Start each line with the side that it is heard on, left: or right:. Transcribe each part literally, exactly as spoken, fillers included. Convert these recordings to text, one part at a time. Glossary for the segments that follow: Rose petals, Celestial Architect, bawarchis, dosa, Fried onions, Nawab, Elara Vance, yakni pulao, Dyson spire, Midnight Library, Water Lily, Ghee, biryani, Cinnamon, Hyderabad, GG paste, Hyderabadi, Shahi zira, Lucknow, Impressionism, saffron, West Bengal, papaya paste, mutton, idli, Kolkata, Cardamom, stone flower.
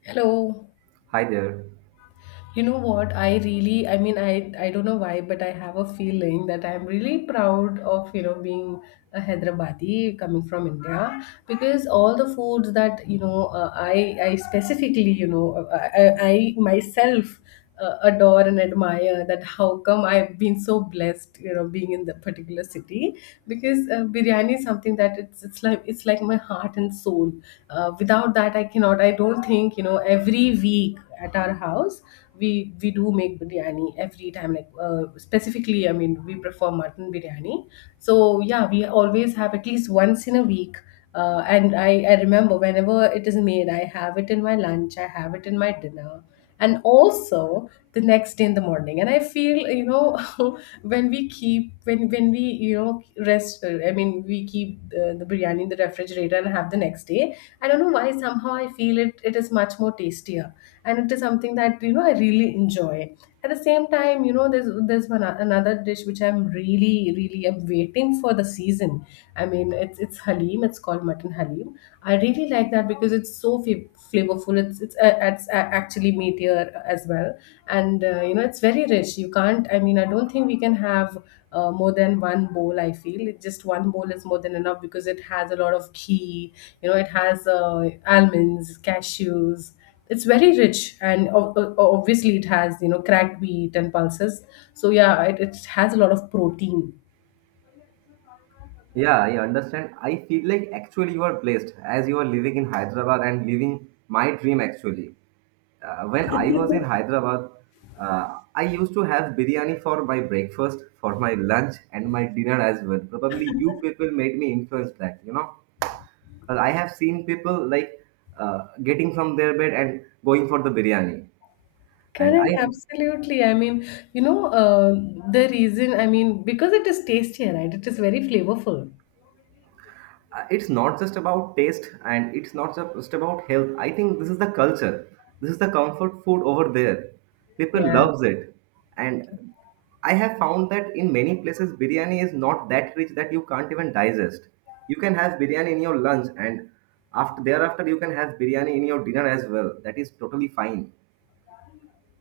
left: Hello.
right: Hi there.
left: You know what? I really, I mean, I, I don't know why, but I have a feeling that I'm really proud of, you know, being a Hyderabadi coming from India because all the foods that, you know, uh, I, I specifically, you know, uh, uh, I, I myself uh, adore and admire that how come I've been so blessed, you know, being in the particular city because uh, biryani is something that it's, it's like, it's like my heart and soul. Uh, without that, I cannot, I don't think, you know, every week at our house, we we do make biryani every time like uh, specifically, I mean, we prefer mutton biryani. So yeah, we always have at least once in a week. Uh, and I, I remember whenever it is made, I have it in my lunch, I have it in my dinner and also the next day in the morning. And I feel, you know, when we keep, when when we, you know, rest, uh, I mean, we keep the, the biryani in the refrigerator and have the next day. I don't know why, somehow I feel it it is much more tastier, and it is something that, you know, I really enjoy. At the same time, you know, there's there's one another dish which I'm really really I'm waiting for the season. I mean, it's it's halim. It's called mutton halim. I really like that because it's so f- flavorful. It's it's, uh, it's uh, actually meatier as well. And uh, you know, it's very rich. You can't, I mean, I don't think we can have uh, more than one bowl. I feel It- just one bowl is more than enough because it has a lot of ghee. You know, it has uh, almonds, cashews. It's very rich, and ob- ob- obviously it has, you know, cracked wheat and pulses. So yeah, it, it has a lot of protein.
right: Yeah, I understand. I feel like actually you are blessed as you are living in Hyderabad and living my dream actually. Uh, when I was in Hyderabad, uh, I used to have biryani for my breakfast, for my lunch, and my dinner as well. Probably you people made me influence that, you know. But I have seen people like uh, getting from their bed and going for the biryani. And
left: Correct,
right: I
left: absolutely. I mean, you know, uh, the reason, I mean, because it is tastier, right? It is very flavorful.
right: uh, It's not just about taste, and it's not ju- just about health. I think this is the culture. This is the comfort food over there. People
left: Yeah.
right: loves it. And I have found that in many places biryani is not that rich that you can't even digest. You can have biryani in your lunch, and after thereafter you can have biryani in your dinner as well. That is totally fine.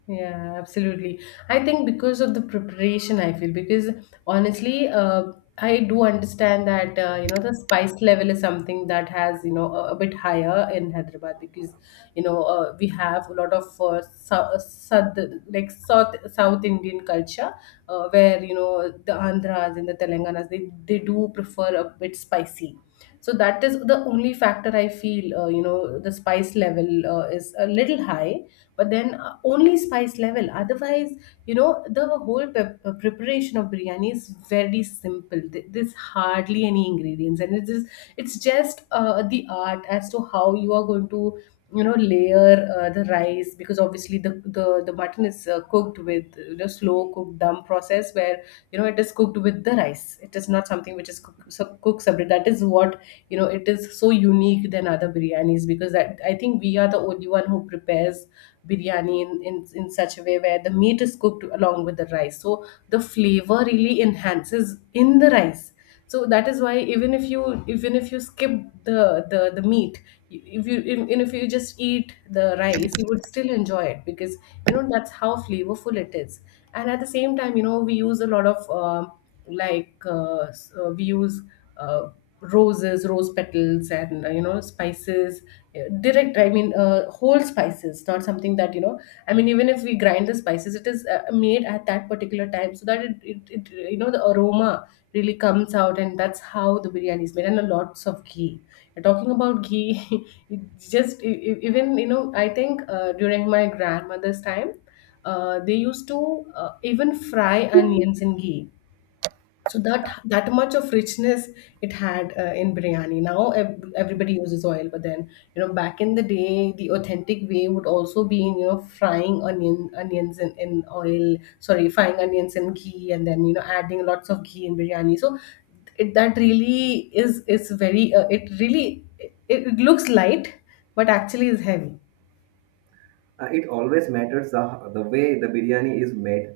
left: Yeah, absolutely. I think because of the preparation, I feel, because honestly, uh, I do understand that, uh, you know, the spice level is something that has, you know, a, a bit higher in Hyderabad because, you know, uh, we have a lot of uh, sou- uh, south like south South Indian culture uh, where, you know, the Andhras and the Telanganas, they they do prefer a bit spicy. So that is the only factor I feel, uh, you know, the spice level uh, is a little high. But then, uh, only spice level. Otherwise, you know, the whole pep- uh, preparation of biryani is very simple. Th- there's hardly any ingredients, and it is, it's just uh, the art as to how you are going to, you know, layer uh, the rice, because obviously the the, the mutton is uh, cooked with, you know, slow cooked dum process, where, you know, it is cooked with the rice. It is not something which is cook, so cooked separate. That is what, you know, it is so unique than other biryanis, because that, I think we are the only one who prepares biryani in, in, in such a way where the meat is cooked along with the rice. So the flavor really enhances in the rice. So that is why, even if you even if you skip the the, the meat, if you even if you just eat the rice, you would still enjoy it, because, you know, that's how flavorful it is. And at the same time, you know, we use a lot of uh, like uh, s- uh, we use uh, roses rose petals and, uh, you know, spices, uh, direct, I mean, uh, whole spices, not something that, you know, I mean, even if we grind the spices, it is uh, made at that particular time, so that it, it, it, you know, the aroma really comes out. And that's how the biryani is made, and a lots of ghee. You're talking about ghee. It just e- e- even, you know, I think uh, during my grandmother's time, uh, they used to, uh, even fry onions in ghee. So that that much of richness it had, uh, in biryani. Now ev- everybody uses oil, but then, you know, back in the day, the authentic way would also be in, you know, frying onion onions in, in oil. Sorry, frying onions in ghee, and then, you know, adding lots of ghee in biryani. So it, that really is is very, uh, it really it, it looks light, but actually is heavy.
right: Uh, it always matters the, the way the biryani is made.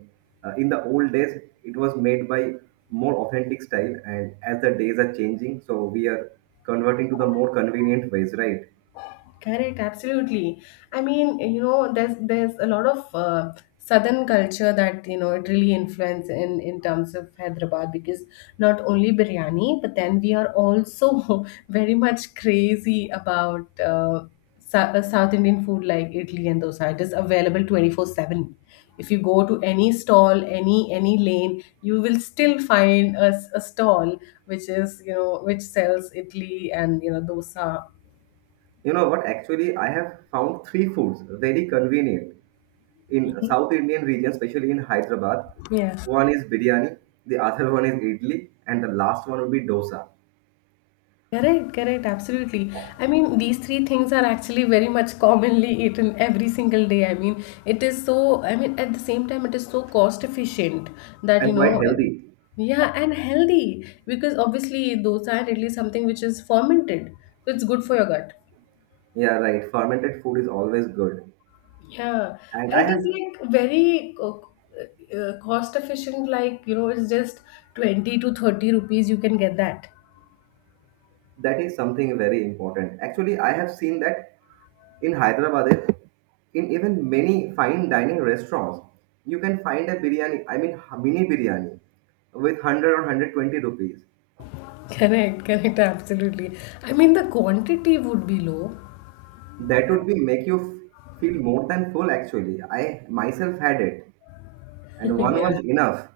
right: Uh, in the old days, it was made by more authentic style, and as the days are changing, so we are converting to the more convenient ways, right?
left: Correct, absolutely. I mean, you know, there's there's a lot of uh, southern culture that, you know, it really influenced in in terms of Hyderabad, because not only biryani, but then we are also very much crazy about, uh, Sou- uh, South Indian food like idli and dosa. It is available twenty four seven. If you go to any stall, any any lane, you will still find a, s- a stall which is, you know, which sells idli and, you know, dosa.
right: You know what? Actually, I have found three foods very convenient in South Indian region, especially in Hyderabad.
left: Yeah.
right: One is biryani, the other one is idli, and the last one would be dosa,
left: Correct, correct, absolutely. I mean, these three things are actually very much commonly eaten every single day. I mean, it is so, I mean, at the same time, it is so cost efficient that, you
right: and quite
left: know,
right: healthy.
left: yeah, and healthy, because obviously dosa and idli is something which is fermented, so it's good for your gut.
right: Yeah, right. Fermented food is always good.
left: Yeah,
right: And
left: and
right: I
left: it
right: have
left: is like very co- uh, cost efficient, like, you know, it's just twenty to thirty rupees, you can get that.
right: That is something very important. Actually, I have seen that in Hyderabad, in even many fine dining restaurants, you can find a biryani, I mean h- mini biryani with one hundred or one hundred twenty rupees.
left: Correct, correct, absolutely. I mean, the quantity would be low.
right: That would be make you f- feel more than full actually. I myself had it and one
left: Yeah.
right: was enough.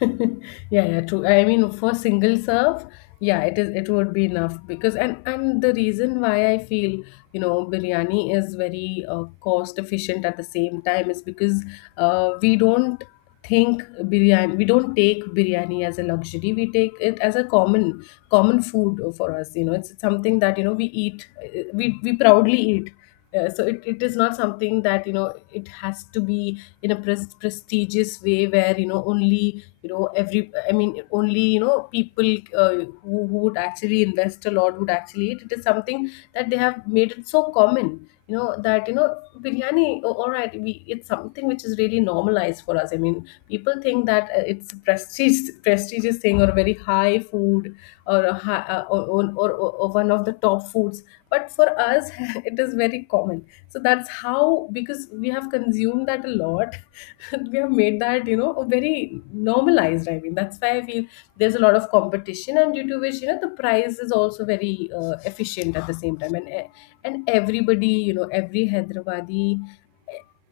left: Yeah, yeah, true. I mean, for single serve, yeah, it is. It would be enough. Because, and and the reason why I feel, you know, biryani is very, uh, cost efficient at the same time is because uh, we don't think, biryani, we don't take biryani as a luxury, we take it as a common common food for us. You know, it's something that, you know, we eat, uh, we we proudly eat. Uh, so it, it is not something that, you know, it has to be in a pres- prestigious way where, you know, only, you know, every, I mean, only, you know, people, uh, who, who would actually invest a lot would actually eat. It is something that they have made it so common, you know, that, you know, biryani, oh, all right, we, it's something which is really normalized for us. I mean, people think that uh, it's a prestige prestigious thing, or very high food, or a high, uh, or, or, or, or one of the top foods, but for us it is very common. So that's how, because we have consumed that a lot, we have made that, you know, a very normalized, I mean, that's why I feel there's a lot of competition, and due to which, you know, the price is also very, uh, efficient at the same time. And e- and everybody, you know, every Hyderabadi,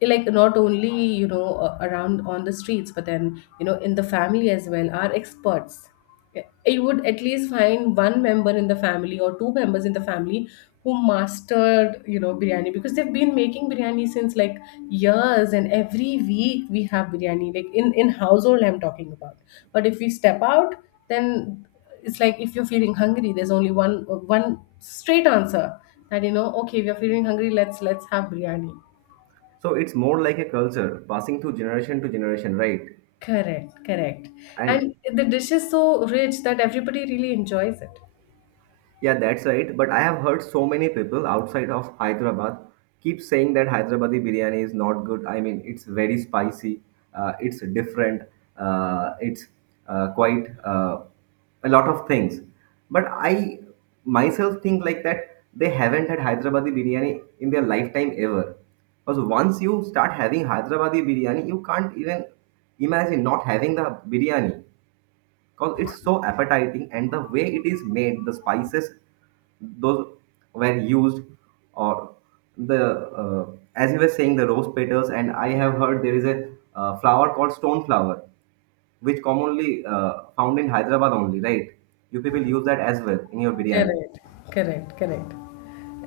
left: eh, like, not only, you know, uh, around on the streets, but then, you know, in the family as well, are experts. It would at least find one member in the family or two members in the family who mastered, you know, biryani, because they've been making biryani since like years, and every week we have biryani, like, in in household I'm talking about. But if we step out, then it's like, if you're feeling hungry, there's only one one straight answer that, you know, okay, we are feeling hungry, let's let's have biryani.
right: So it's more like a culture passing through generation to generation, right?
left: Correct, correct. And
right: And
left: the dish is so rich that everybody really enjoys it.
right: Yeah, that's right. But I have heard so many people outside of Hyderabad keep saying that Hyderabadi biryani is not good. I mean, it's very spicy, uh, it's different, uh, it's uh, quite uh, a lot of things. But I myself think like that they haven't had Hyderabadi biryani in their lifetime ever. Because once you start having Hyderabadi biryani, you can't even imagine not having the biryani, because it's so appetizing and the way it is made, the spices those were used, or the uh, as you were saying, the rose petals. And I have heard there is a uh, flower called stone flower which commonly uh, found in Hyderabad only, right? You people use that as well in your biryani.
left: Correct, correct, correct.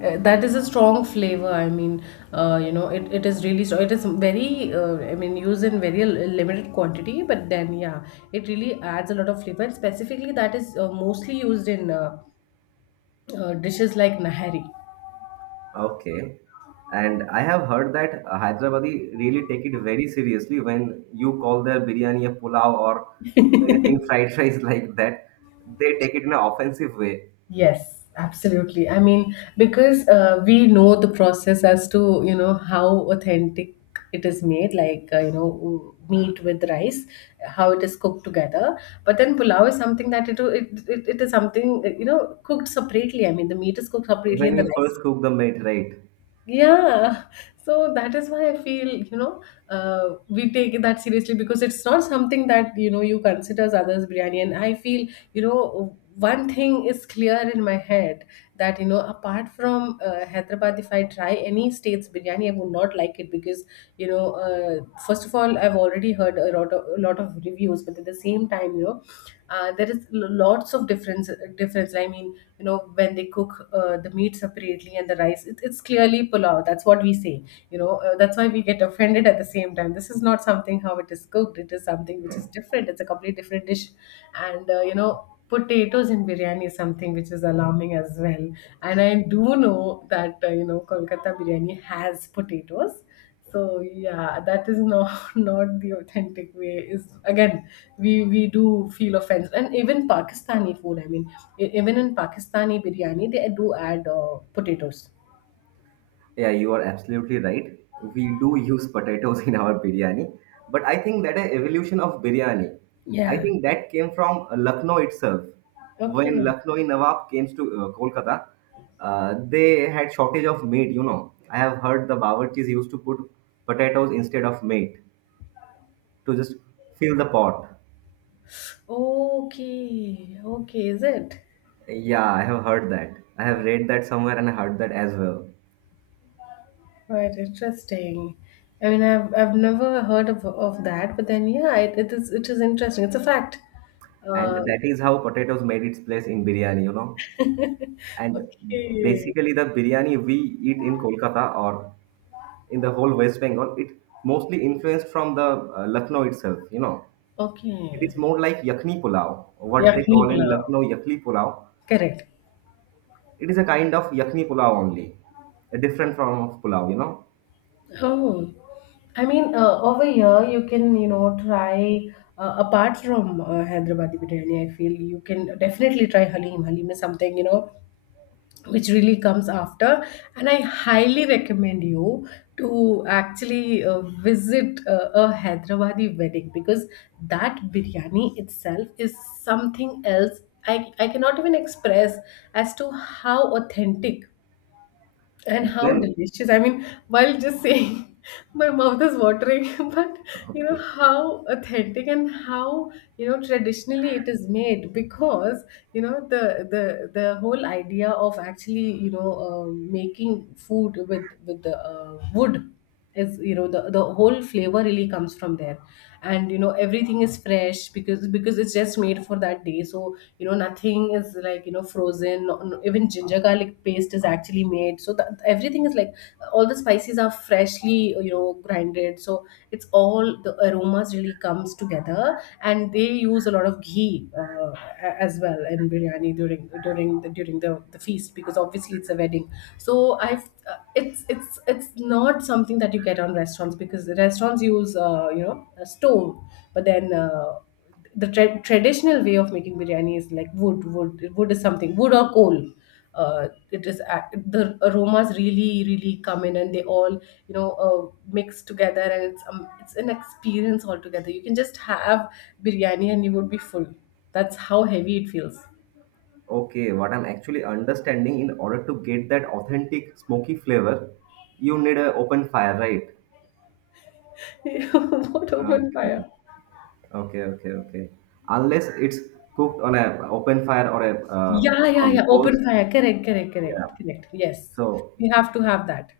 left: Uh, that is a strong flavor. I mean, uh, you know, it, it is really strong. It is very, uh, I mean, used in very l- limited quantity, but then, yeah, it really adds a lot of flavor. And specifically, that is uh, mostly used in uh, uh, dishes like nahari.
right: Okay. And I have heard that uh, Hyderabadi really take it very seriously when you call their biryani a pulao or anything fried rice like that. They take it in an offensive way.
left: Yes, absolutely. I mean, because uh, we know the process as to, you know, how authentic it is made, like, uh, you know, meat with rice, how it is cooked together. But then pulao is something that it, it, it, it is something, you know, cooked separately. I mean, the meat is cooked separately and
right: When
left: the
right: you first
left: rice.
right: cook the meat, right?
left: Yeah, so that is why I feel, you know, uh, we take that seriously, because it's not something that, you know, you consider as others biryani. And I feel, you know, one thing is clear in my head that, you know, apart from uh, Hyderabad, if I try any state's biryani, I would not like it because, you know, uh, first of all, I've already heard a lot of, a lot of reviews, but at the same time, you know, uh, there is l- lots of difference difference i mean you know, when they cook uh, the meat separately and the rice, it, it's clearly pulao. That's what we say. you know uh, that's why we get offended. At the same time, this is not something how it is cooked. It is something which is different. It's a completely different dish. And uh, you know potatoes in biryani is something which is alarming as well. And I do know that uh, you know Kolkata biryani has potatoes. So yeah, that is not not the authentic way. Is again, we we do feel offense, and even Pakistani food. I mean, e- even in Pakistani biryani, they do add uh, potatoes.
right: Yeah, you are absolutely right. We do use potatoes in our biryani, but I think that a evolution of biryani. I
left: Yeah.
right: think that came from Lucknow itself. When
left: Okay.
right: Lucknow Nawab came to uh, Kolkata, uh, they had shortage of meat. You know, I have heard the bawarchis used to put potatoes instead of meat to just fill the pot.
left: Okay. Okay. Is it?
right: Yeah, I have heard that. I have read that somewhere and I heard that as well.
left: Right. Interesting. I mean, I've I've never heard of of that, but then yeah, it, it is it is interesting. It's a fact.
right: And
left: Uh,
right: that is how potatoes made its place in biryani, you know. And
left: okay.
right: basically, the biryani we eat in Kolkata or in the whole West Bengal, it mostly influenced from the uh, Lucknow itself. You know, it
left: Okay.
right: is more like yakni pulao, what they
left: Yakni
right: call in
left: Kneebla.
right: Lucknow yakni pulao.
left: Correct.
right: It is a kind of yakni pulao only, a different form of pulao. You know,
left: Oh, I mean, uh, over here you can, you know, try uh, apart from uh, Hyderabadi biryani. I feel you can definitely try Halim. Halim is something, you know, which really comes after, and I highly recommend you to actually uh, visit uh, a Hyderabadi wedding because that biryani itself is something else. I, I cannot even express as to how authentic and how
right: then
left: delicious. I mean, while just saying, my mouth is watering, but you know
right: okay,
left: how authentic and how, you know, traditionally it is made. Because you know, the the the whole idea of actually, you know, uh, making food with with the uh, wood is, you know, the the whole flavor really comes from there. And you know, everything is fresh, because because it's just made for that day. So you know, nothing is like, you know, frozen. no- no- Even ginger garlic paste is actually made, so that everything is like, all the spices are freshly, you know, grinded. So it's all the aromas really comes together. And they use a lot of ghee uh, a- as well in biryani during during the, during the, the feast because obviously it's a wedding. So I've uh, it's it's it's not something that you get on restaurants because the restaurants use uh, you know, a stove. But then uh, the tra- traditional way of making biryani is like wood. Wood wood is something, wood or coal. Uh, it is a- the aromas really really come in and they all, you know, uh, mix together. And it's um, it's an experience altogether. You can just have biryani and you would be full. That's how heavy it feels.
right: okay, what I'm actually understanding, in order to get that authentic smoky flavor, you need an open fire, right?
left: What open fire?
right: Okay. Okay, okay, okay. Unless it's cooked on a open fire or a uh,
left: Yeah, yeah,
right: on
left: yeah.
right: coals.
left: Open fire. Correct, correct, correct,
right: Yeah.
left: correct. Yes,
right: So,
left: we have to have that.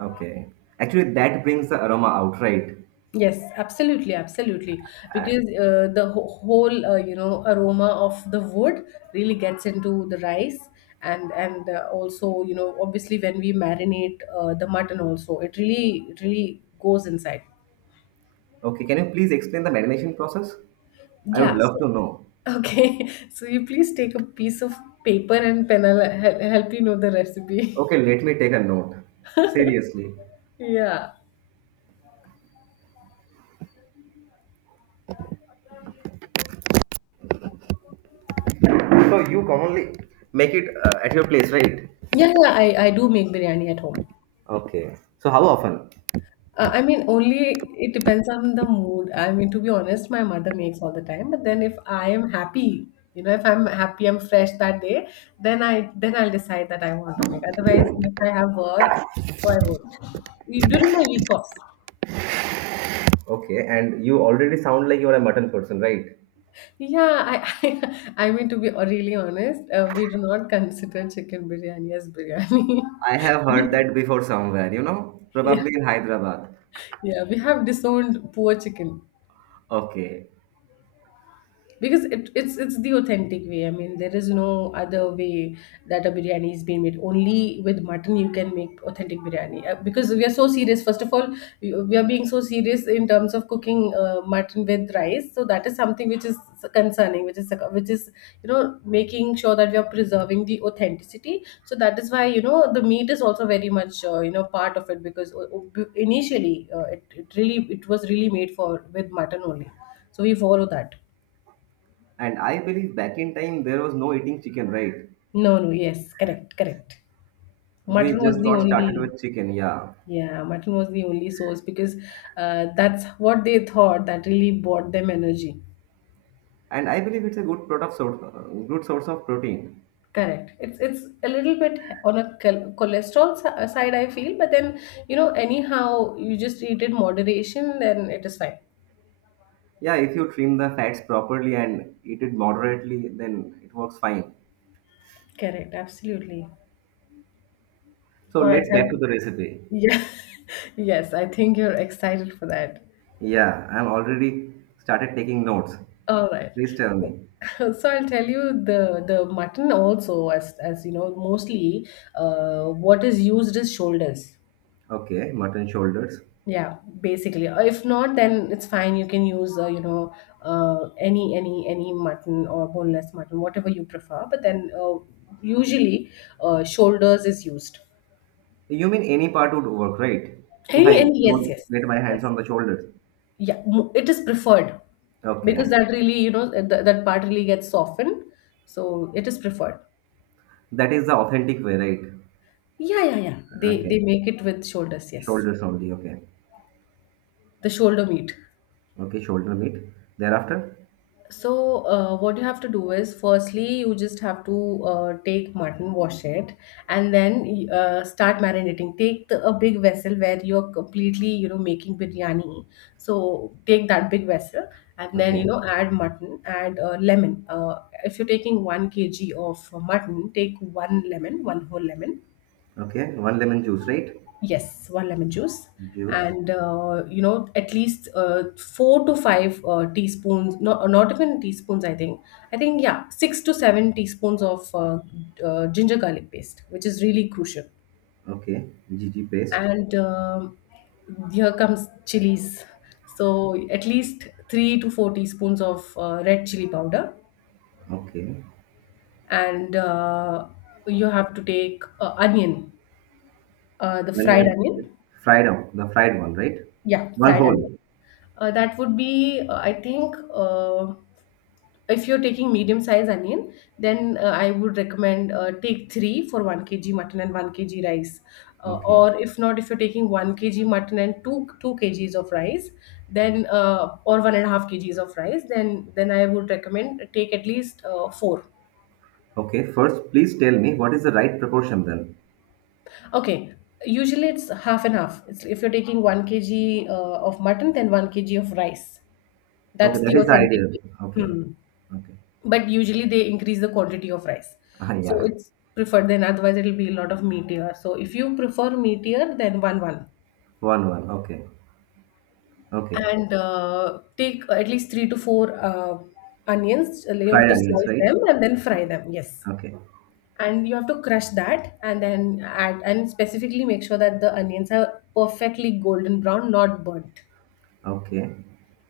right: okay. Actually, that brings the aroma out, right?
left: Yes, absolutely, absolutely. Because uh, the wh- whole uh, you know, aroma of the wood really gets into the rice. And and uh, also, you know, obviously when we marinate uh, the mutton also, it really it really goes inside.
right: Okay. Can you please explain the marination process? I would
left: Yeah.
right: love
left: so-
right: to know.
left: Okay. So you please take a piece of paper and pen. I'll hel- help you know the recipe.
right: Okay, let me take a note. Seriously.
left: Yeah.
right: So you commonly make it uh, at your place, right?
left: Yeah, yeah. I I do make biryani at home.
right: Okay. So how often?
left: Uh, I mean, only it depends on the mood. I mean, to be honest, my mother makes all the time. But then if I am happy, you know, if I'm happy, I'm fresh that day, then I then I'll decide that I want to make. Otherwise, if I have work, so I won't. You- During my week offs.
right: Okay, and you already sound like you are a mutton person, right?
left: Yeah, I I, I mean, to be really honest, uh, we do not consider chicken biryani as biryani.
right: I have
left: Yeah,
right: heard that before somewhere, you know, probably in Hyderabad.
left: yeah, we have disowned poor chicken.
right: Okay.
left: Because it, it's it's the authentic way. I mean, there is no other way that a biryani is being made. Only with mutton you can make authentic biryani. Uh, because we are so serious. First of all, we, we are being so serious in terms of cooking uh, mutton with rice. So that is something which is concerning, which is which is you know, making sure that we are preserving the authenticity. So that is why, you know, the meat is also very much uh, you know, part of it because uh, uh, initially uh, it, it really it was really made for with mutton only. So we follow that.
right: And I believe back in time there was no eating chicken, right?
left: No, no, yes, correct, correct.
right: We
left: Mutton was
right: just
left: the
right: got started
left: only,
right: with chicken, yeah.
left: yeah, mutton was the only source because uh, that's what they thought that really brought them energy.
right: And I believe it's a good product source, uh, good source of protein.
left: Correct. It's it's a little bit on a chol- cholesterol si- uh, side, I feel, but then you know, anyhow, you just eat it moderation, then it is fine.
right: Yeah, if you trim the fats properly and eat it moderately, then it works fine.
left: Correct. Absolutely.
right: So
left: All right.
right: let's back to
left: have-
right: the recipe.
left: yeah. Yes, I think you're excited for that.
right: Yeah, I'm already started taking notes.
left: All right.
right: Please tell me.
left: So I'll tell you, the the mutton also, as as you know, mostly uh, what is used is shoulders.
right: Okay, mutton shoulders.
left: Yeah, basically. Uh, If not, then it's fine. You can use uh, you know, uh, any any any mutton or boneless mutton, whatever you prefer. But then uh, usually uh, shoulders is used.
right: You mean any part would work, right? If
left: Any
right: I
left: any yes,
right: don't
left: yes,
right: get my hands
left: yes,
right: on the shoulders.
left: yeah. mo- It is preferred because
right: Okay,
left: that really, you know, th- that part really gets softened, so it is preferred.
right: that is the authentic way, right?
left: Yeah, yeah, yeah. They they
right: Okay.
left: make it with shoulders, yes.
right: Shoulders only, okay.
left: The shoulder meat.
right: Okay, shoulder meat. Thereafter?
left: So uh, what you have to do is firstly, you just have to uh, take mutton, wash it, and then uh, start marinating. Take the, a big vessel where you're completely, you know, making biryani. So take that big vessel and then, you
right: Okay.
left: know, add mutton, add uh, lemon. Uh, if you're taking one kg of mutton, take one lemon, one whole lemon.
right: Okay. One lemon juice, right?
left: Yes, one lemon juice.
right: Juice.
left: And uh, you know, at least uh, four to five uh, teaspoons, not not even teaspoons, I think. I think yeah, six to seven teaspoons of uh, uh, ginger garlic paste, which is really crucial.
right: Okay. G G paste.
left: And um here comes chilies. So at least three to four teaspoons of uh, red chili powder,
right: Okay.
left: and uh, you have to take uh, onion, uh, the fried
right: Onion. Okay.
left: onion.
right: Fried one. The fried one, right?
left: Yeah,
right: One
left: fried onion.
right: whole.
left: Uh, that would be, uh, I think, uh, if you're taking medium size onion, then uh, I would recommend uh, take three for one k g mutton and one k g rice. Uh,
right: Okay.
left: or if not, if you're taking one k g mutton and two two k g's of rice, then uh, or one point five k g's of rice, then, then I would recommend take at least uh, four.
right: Okay. First, please tell me what is the right proportion then?
left: Okay, usually it's half and half. It's, if you're taking one k g uh, of mutton, then one k g of rice.
right: Okay,
left: That's
right: that
left: the
right: is the
left: authentic.
right: ideal. Okay.
left: Hmm.
right: Okay.
left: But usually they increase the quantity of rice,
right: Ah,
left: so
right: yeah.
left: it's preferred then. Otherwise, it'll be a lot of meatier. So if you prefer meatier, then one one.
right: One one. Okay. Okay.
left: And uh, take at least three to four uh, onions. Uh, you have
right: Fried
left: to
right: onions,
left: slice
right: right?
left: them and then fry them, yes.
right: Okay.
left: And you have to crush that and then add, and specifically make sure that the onions are perfectly golden brown, not burnt.
right: Okay.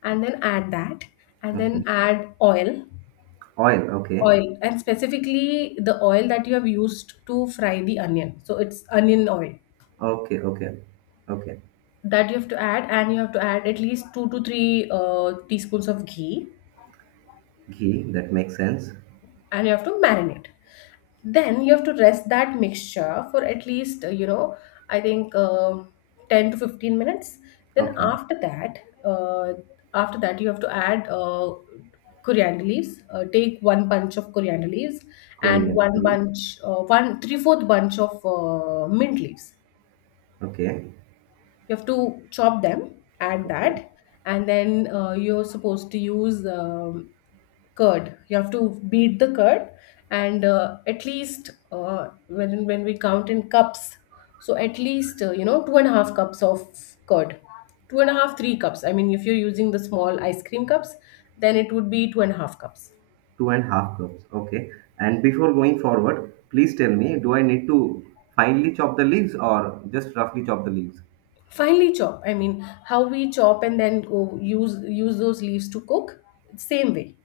left: And then add that, and then
right: Okay.
left: add oil.
right: Oil. Okay.
left: Oil, and specifically the oil that you have used to fry the onion, so it's onion oil
right: Okay. Okay. Okay.
left: that you have to add. And you have to add at least two to three uh, teaspoons of ghee.
right: Ghee. That makes sense.
left: And you have to marinate, then you have to rest that mixture for at least uh, you know, I think uh, ten to fifteen minutes. Then
right: Okay,
left: after that uh, after that you have to add uh, coriander leaves. uh, take one bunch of coriander leaves and
right: Korean
left: one
right: please.
left: bunch uh, one three fourth bunch of uh, mint leaves.
right: Okay,
left: You have to chop them, add
right: okay,
left: that, and then uh, you're supposed to use um, curd. You have to beat the curd, and uh, at least uh, when when we count in cups, so at least uh, you know, two and a half cups of curd, two and a half three cups. I mean, if you're using the small ice cream cups, then it would be two and a half cups.
right: two and half cups. Okay, and before going forward, please tell me, do I need to finely chop the leaves or just roughly chop the leaves?
left: Finely chop. I mean, how we chop and then go use use those leaves to cook, same way,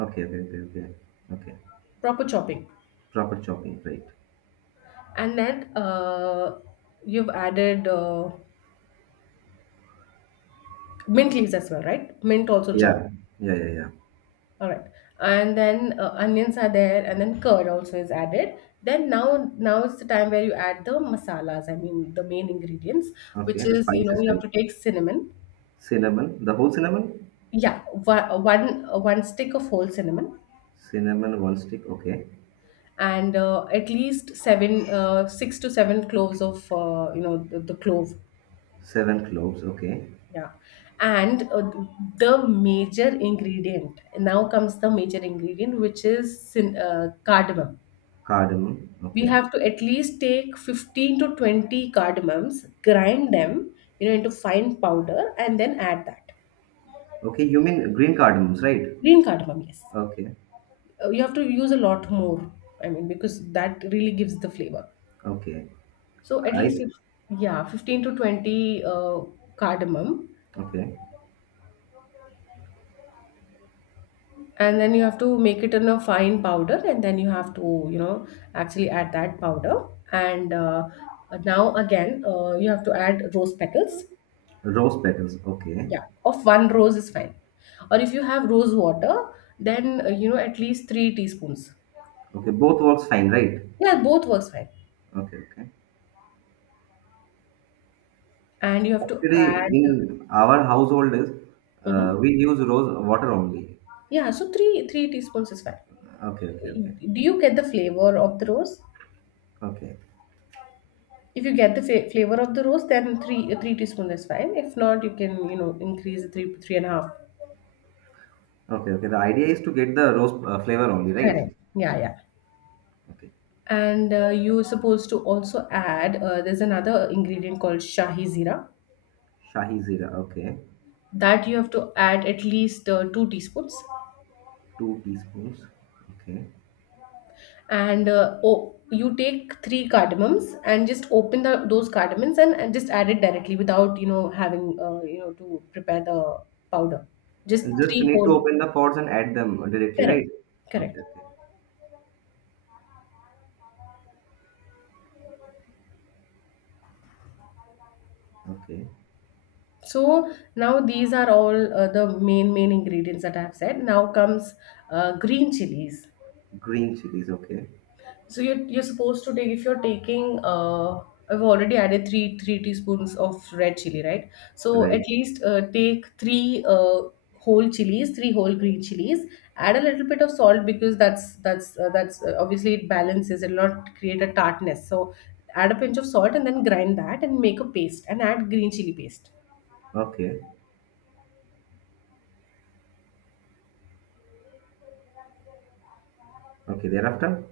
right: Okay, okay, okay, okay, okay.
left: proper chopping.
right: Proper chopping, right?
left: And then uh, you've added uh, mint leaves as well, right? Mint also chopped.
right: Yeah, yeah, yeah, yeah.
left: All right. And then uh, onions are there, and then curd also is added. Then now, now is the time where you add the masalas. I mean, the main ingredients, which
right: Okay, the
left: is, you know,
right: spices,
left: you have
right: right?
left: to take cinnamon.
right: Cinnamon, the whole cinnamon?
left: Yeah, one one one stick of whole cinnamon,
right: Cinnamon, one stick, okay.
left: and uh, at least seven, uh, six to seven cloves of uh, you know, the, the clove.
right: Seven cloves, okay.
left: Yeah. And uh, the major ingredient, now comes the major ingredient, which is cin- uh, cardamom.
right: Cardamom,
left: We
right: okay.
left: have to at least take fifteen to twenty cardamoms, grind them, you know, into fine powder and then add that.
right: Okay, you mean green cardamoms, right?
left: Green cardamom, yes.
right: Okay,
left: Uh, you have to use a lot more, I mean, because that really gives the flavor.
right: okay.
left: So at
right: I
left: least, if, yeah, fifteen to twenty uh, cardamom,
right: Okay.
left: and then you have to make it in a fine powder, and then you have to you know actually add that powder. And uh, Now again uh, you have to add rose petals.
right: Rose petals. Okay.
left: Yeah, of one rose is fine, or if you have rose water, then uh, you know at least three teaspoons.
right: Okay. Both works fine, right?
left: Yeah, both works fine.
right: Okay. Okay.
left: And you have to
right: Actually,
left: add.
right: in our household is uh,
left: Mhm.
right: we use rose water only.
left: Yeah, so 3 3 teaspoons is fine.
right: Okay. Okay. Okay.
left: Do you get the flavor of the rose?
right: Okay.
left: If you get the fa- flavor of the rose, then three three teaspoons is fine. If not, you can you know increase three three and a half.
right: Okay. Okay. The idea is to get the rose uh, flavor only,
left: Correct.
right: right?
left: Yeah, yeah.
right: Okay.
left: And uh, you're supposed to also add. Uh, there's another ingredient called shahi zira
right: Shahi zira. Okay.
left: that you have to add at least uh, two teaspoons.
right: Two teaspoons. Okay.
left: And uh, oh, you take three cardamoms and just open the those cardamoms and, and just add it directly without you know having uh, you know to prepare the powder. Just
right: And just
left: three
right: need to
left: whole.
right: open the pots and add them directly,
left: Correct.
right: right? Okay.
left: Correct.
right: Okay. Okay.
left: So now these are all uh, the main main ingredients that I've said. Now comes uh, green chilies.
right: Green chilies. Okay.
left: So you're, you're supposed to take if you're taking uh, I've already added three three teaspoons of red chili, right? So at
right: Right.
left: least uh, take three uh, whole chilies, three whole green chilies. Add a little bit of salt because that's that's uh, that's uh, obviously it balances. It'll not create a tartness. So add a pinch of salt and then grind that and make a paste and add green chili paste.
right: Okay. Okay. Thereafter.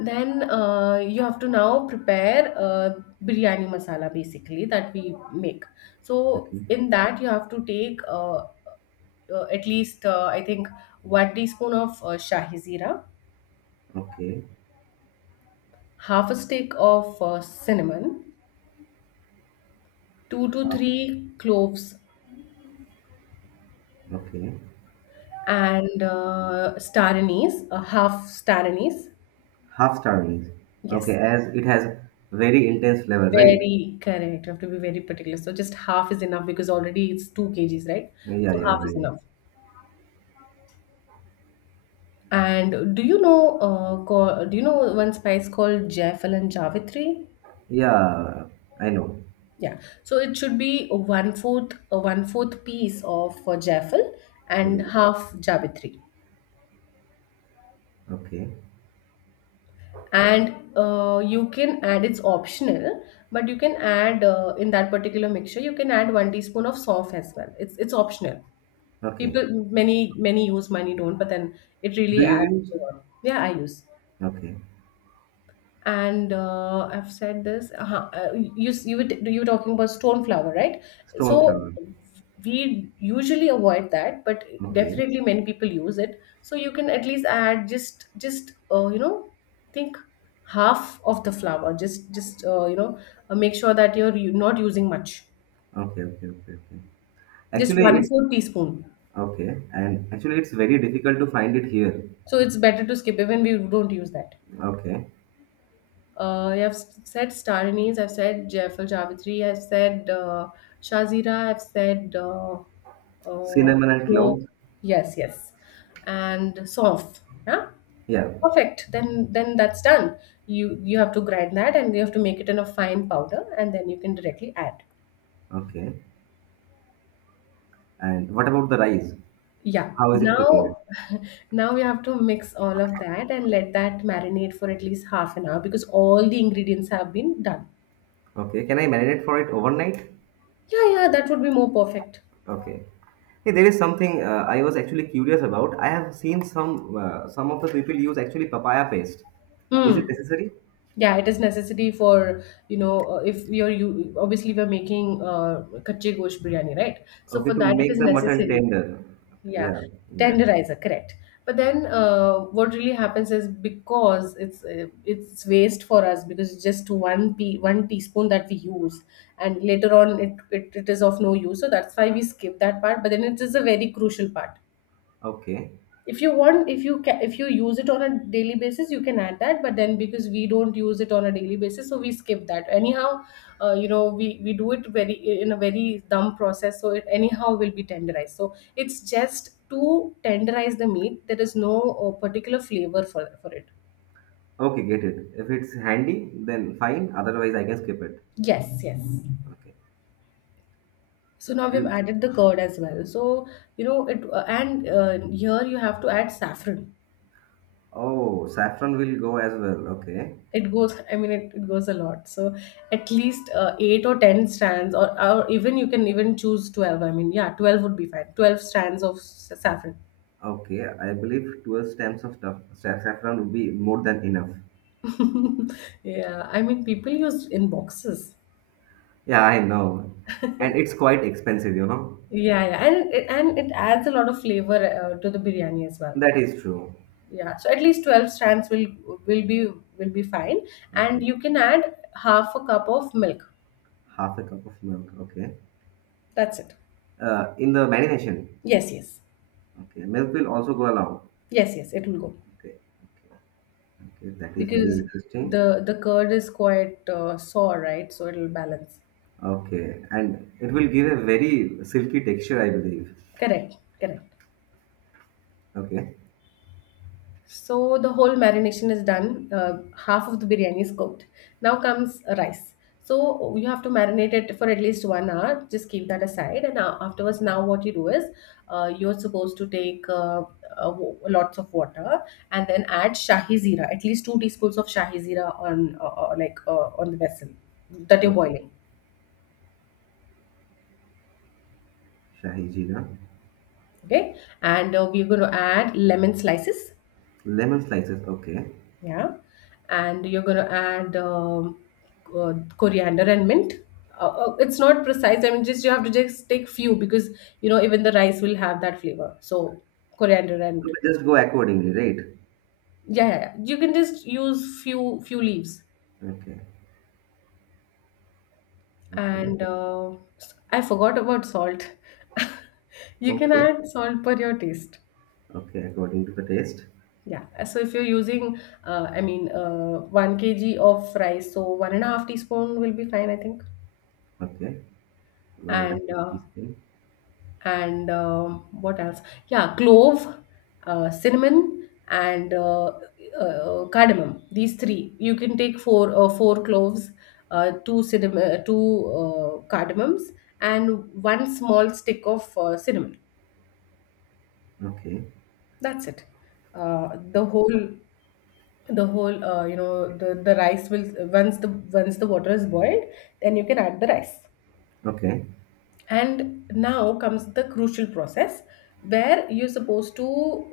left: Then uh, you have to now prepare uh, biryani masala basically that we make. So
right: Okay.
left: in that you have to take uh, uh, at least uh, I think one teaspoon of uh, shahi zira,
right: Okay.
left: half a stick of uh, cinnamon, two to
right: Half.
left: three cloves,
right: Okay.
left: and uh, star anise, a half star anise.
right: Half starlings. Okay,
left: Yes,
right: as it has very intense flavor, right?
left: very correct. You have to be very particular. So just half is enough because already it's two k g's, right?
right: Yeah,
left: So
right: yeah,
left: half is
right: right.
left: enough. And do you know, uh, co- do you know one spice called Jaffel and Javitri?
right: Yeah, I know.
left: Yeah. So it should be a one fourth, uh, one fourth piece of uh, Jaffel and
right: Yeah.
left: half Javitri.
right: Okay,
left: And uh, you can add, it's optional, but you can add uh, in that particular mixture, you can add one teaspoon of soft as well. It's it's optional.
right: okay.
left: People, many many use, many don't, but then it
right: Do
left: really
right: you
left: adds
right: use?
left: flavor. Yeah, I use.
right: Okay,
left: And uh, I've said this. Uh, uh, you you were, you were talking about stone flower, right?
right: stone
left: So
right: flower.
left: we usually avoid that, but
right: Okay,
left: definitely many people use it. So you can at least add just just uh, you know think half of the flour. Just just uh, you know uh, make sure that you're u- not using much.
right: okay, okay, okay, okay.
left: Just
right: Actually,
left: one
right: it's
left: fourth teaspoon.
right: Okay, and actually, it's very difficult to find it here.
left: So it's better to skip, even we don't use that.
right: Okay,
left: Uh, I have s- said Stariniz, I've said Jaifal Javitri, I've said uh, Shazira, I've said uh, uh,
right: cinnamon and
left: Flo.
right: cloves.
left: Yes, yes, and Sof. Yeah,
right: Yeah.
left: perfect. Then, then that's done. You you have to grind that, and you have to make it in a fine powder, and then you can directly add.
right: Okay, and what about the rice?
left: Yeah.
right: How is it prepared?
left: Now, now we have to mix all of that and let that marinate for at least half an hour because all the ingredients have been done.
right: Okay, can I marinate for it overnight?
left: Yeah, yeah, that would be more perfect.
right: Okay. Hey, there is something uh, I was actually curious about. I have seen some uh, some of the people use actually papaya paste. Uh, is it
left: Hmm.
right: necessary?
left: Yeah, it is necessity for you know uh, if you're you obviously we're making uh, kachi gosh biryani, right? So
right: Okay,
left: for
right: to
left: that it is
right: make the mutton
left: necessary.
right: tender.
left: Yeah,
right: Yeah, yeah.
left: tenderizer, correct. But then uh, what really happens is because it's uh, it's waste for us because it's just one p one teaspoon that we use, and later on it, it it is of no use. So that's why we skip that part. But then it is a very crucial part.
right: Okay.
left: If you want, if you can, if you use it on a daily basis, you can add that. But then because we don't use it on a daily basis, so we skip that anyhow. uh, you know we we do it very in a very dumb process, so it anyhow will be tenderized. So it's just to tenderize the meat. There is no uh, particular flavor for for it.
right: Okay, get it. If it's handy, then fine. Otherwise, I can skip it.
left: Yes, yes.
right: Okay.
left: So now we've
right: L-
left: added the curd as well. So you know it uh, and uh, here you have to add saffron.
right: Oh, saffron will go as well. Okay.
left: It goes, I mean, it, it goes a lot. So at least uh, eight or ten strands, or, or even you can even choose twelve. I mean, yeah, twelve would be fine. twelve strands of s- saffron.
right: Okay, I believe twelve stems of stuff, sa- saffron would be more than enough.
left: Yeah, I mean people use in boxes.
right: Yeah, I know. And it's quite expensive, you know.
left: Yeah, yeah, and it, and it adds a lot of flavor uh, to the biryani as well.
right: That is true.
left: Yeah, so at least twelve strands will will be will be fine. And
right: Okay.
left: you can add half a cup of milk.
right: Half a cup of milk. Okay,
left: That's it.
right: uh, in the marination.
left: Yes, yes.
right: Okay, milk will also go along.
left: Yes, yes, it will go.
right: Okay. Okay, okay. That is very
left: Because
right: interesting.
left: the the curd is quite uh, sour, right? So it'll balance.
right: Okay, and it will give a very silky texture, I believe.
left: Correct, correct.
right: Okay.
left: So the whole marination is done. Uh, half of the biryani is cooked. Now comes rice. So you have to marinate it for at least one hour. Just keep that aside, and uh, afterwards, now what you do is uh, you're supposed to take uh, uh, wa- lots of water and then add shahi zira, at least two teaspoons of shahi zira on uh, uh, like uh, on the vessel that you're
right: Okay,
left: boiling.
right: shahi jeera.
left: Okay. And uh, we're going to add lemon slices.
right: Lemon slices. Okay, so
left: Yeah. And you're going to add um, uh, coriander and mint. uh, uh, it's not precise. I mean, just you have to just take few because you know even the rice will have that flavor. So coriander and
right: we just go accordingly, right?
left: yeah, yeah, yeah, you can just use few few leaves.
right: Okay.
left: And
right: Okay,
left: uh, I forgot about salt. You can
right: okay,
left: add salt per your taste.
right: okay, according to the taste.
left: Yeah, uh, so if you're using, uh, I mean, uh, one k g of rice, so one and a half teaspoon will be fine, I think.
right: Okay, one and a
left: And
right: half
left: uh,
right: teaspoon.
left: and um, what else? Yeah, clove, uh, cinnamon, and uh, uh, cardamom. These three. You can take four uh, four cloves, uh, two cinnamon, uh, two uh, cardamoms, and one small stick of uh, cinnamon.
right: Okay.
left: That's it. Uh, the whole the whole uh, you know the the rice will once the once the water is boiled, then you can add the rice.
right: Okay,
left: And now comes the crucial process, where you're supposed to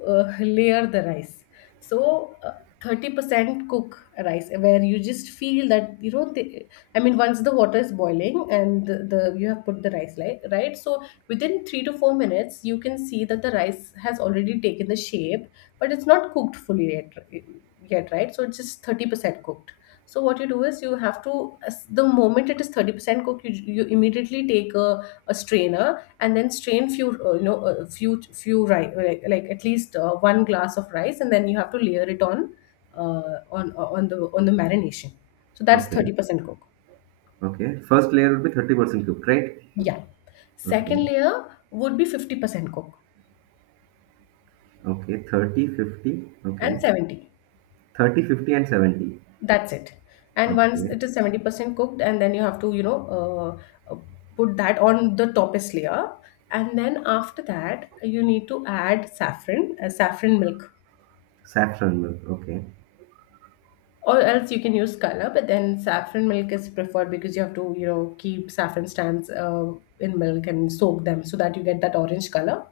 left: uh, layer the rice. So uh, thirty percent cook rice, where you just feel that you know the, I mean once the water is boiling and the, the you have put the rice like, right? So within three to four minutes you can see that the rice has already taken the shape, but it's not cooked fully yet yet, right? So it's just thirty percent cooked. So what you do is you have to as- the moment it is thirty percent cooked, you, you immediately take a, a strainer and then strain few uh, you know a few few rice like, like at least uh, one glass of rice, and then you have to layer it on uh, on uh, on the on the marination. So that's
right: okay,
left: thirty percent cook.
right: okay, first layer will be thirty percent cooked, right?
left: Yeah. Second
right: Okay.
left: layer would be fifty percent cook.
right: Okay, thirty fifty.
left: And
right: Okay.
left: seventy.
right: Thirty fifty and seventy.
left: That's it. And once
right: Okay.
left: it is seventy percent cooked, and then you have to, you know, uh, uh, put that on the topest layer. And then after that, you need to add saffron, uh, saffron milk.
right: Saffron milk. Okay.
left: Or else you can use color, but then saffron milk is preferred because you have to, you know, keep saffron strands uh, in milk and soak them so that you get that orange color,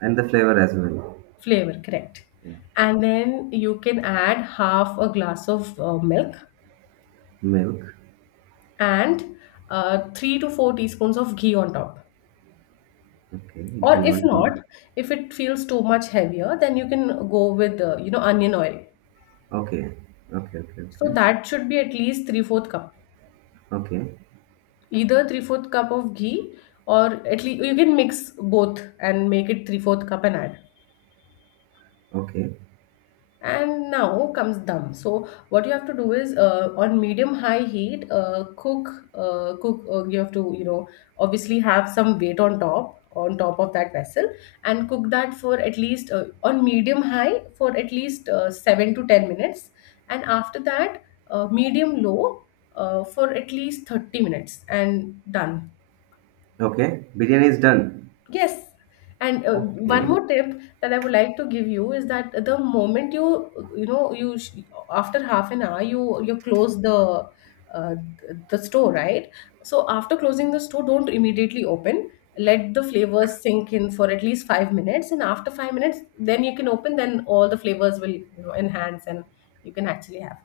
right: And the flavor as well.
left: flavor, correct?
right: Yeah.
left: And then you can add half a glass of uh, milk
right: Milk.
left: and uh, three to four teaspoons of ghee on top.
right: Okay.
left: Or
right: Ghee
left: if
right: on top.
left: not, if it feels too much heavier, then you can go with uh, you know onion oil.
right: Okay. Okay, okay,
left: So
right: okay.
left: that should be at least three fourth cup,
right: Okay.
left: either three fourth cup of ghee, or at least you can mix both and make it three fourth cup and add.
right: Okay.
left: And now comes dum. So what you have to do is uh, on medium high heat uh, cook uh, cook uh, you have to you know obviously have some weight on top on top of that vessel, and cook that for at least uh, on medium high for at least uh, seven to ten minutes, and after that uh, medium low uh, for at least thirty minutes and done.
right: Okay. Biryani is done.
left: Yes. And uh, one
right: Okay.
left: more tip that I would like to give you is that the moment you, you know, you sh after half an hour, you you close the uh, the store, right? So after closing the store, don't immediately open. Let the flavors sink in for at least five minutes, and after five minutes, then you can open. Then all the flavors will, you know, enhance, and you can actually have.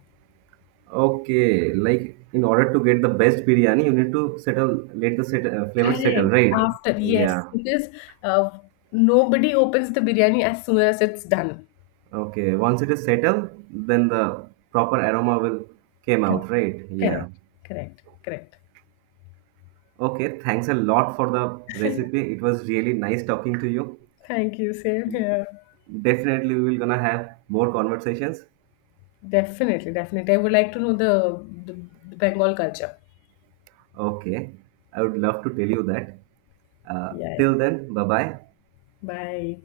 right: Okay. Like in order to get the best biryani, you need to settle, let the set, uh, flavor settle,
left: Correct.
right: right?
left: After, yes,
right: Yeah.
left: because uh, nobody opens the biryani as soon as it's done.
right: Okay. Once it is settled, then the proper aroma will came out, right? Yeah.
left: Correct, correct, correct.
right: Okay, thanks a lot for the recipe. It was really nice talking to you.
left: Thank you. Same here.
right: Definitely, we will gonna have more conversations.
left: Definitely, definitely. I would like to know the the, the Bengal culture.
right: Okay, I would love to tell you that. Uh,
left: Yeah.
right: till then, bye bye.
left: Bye.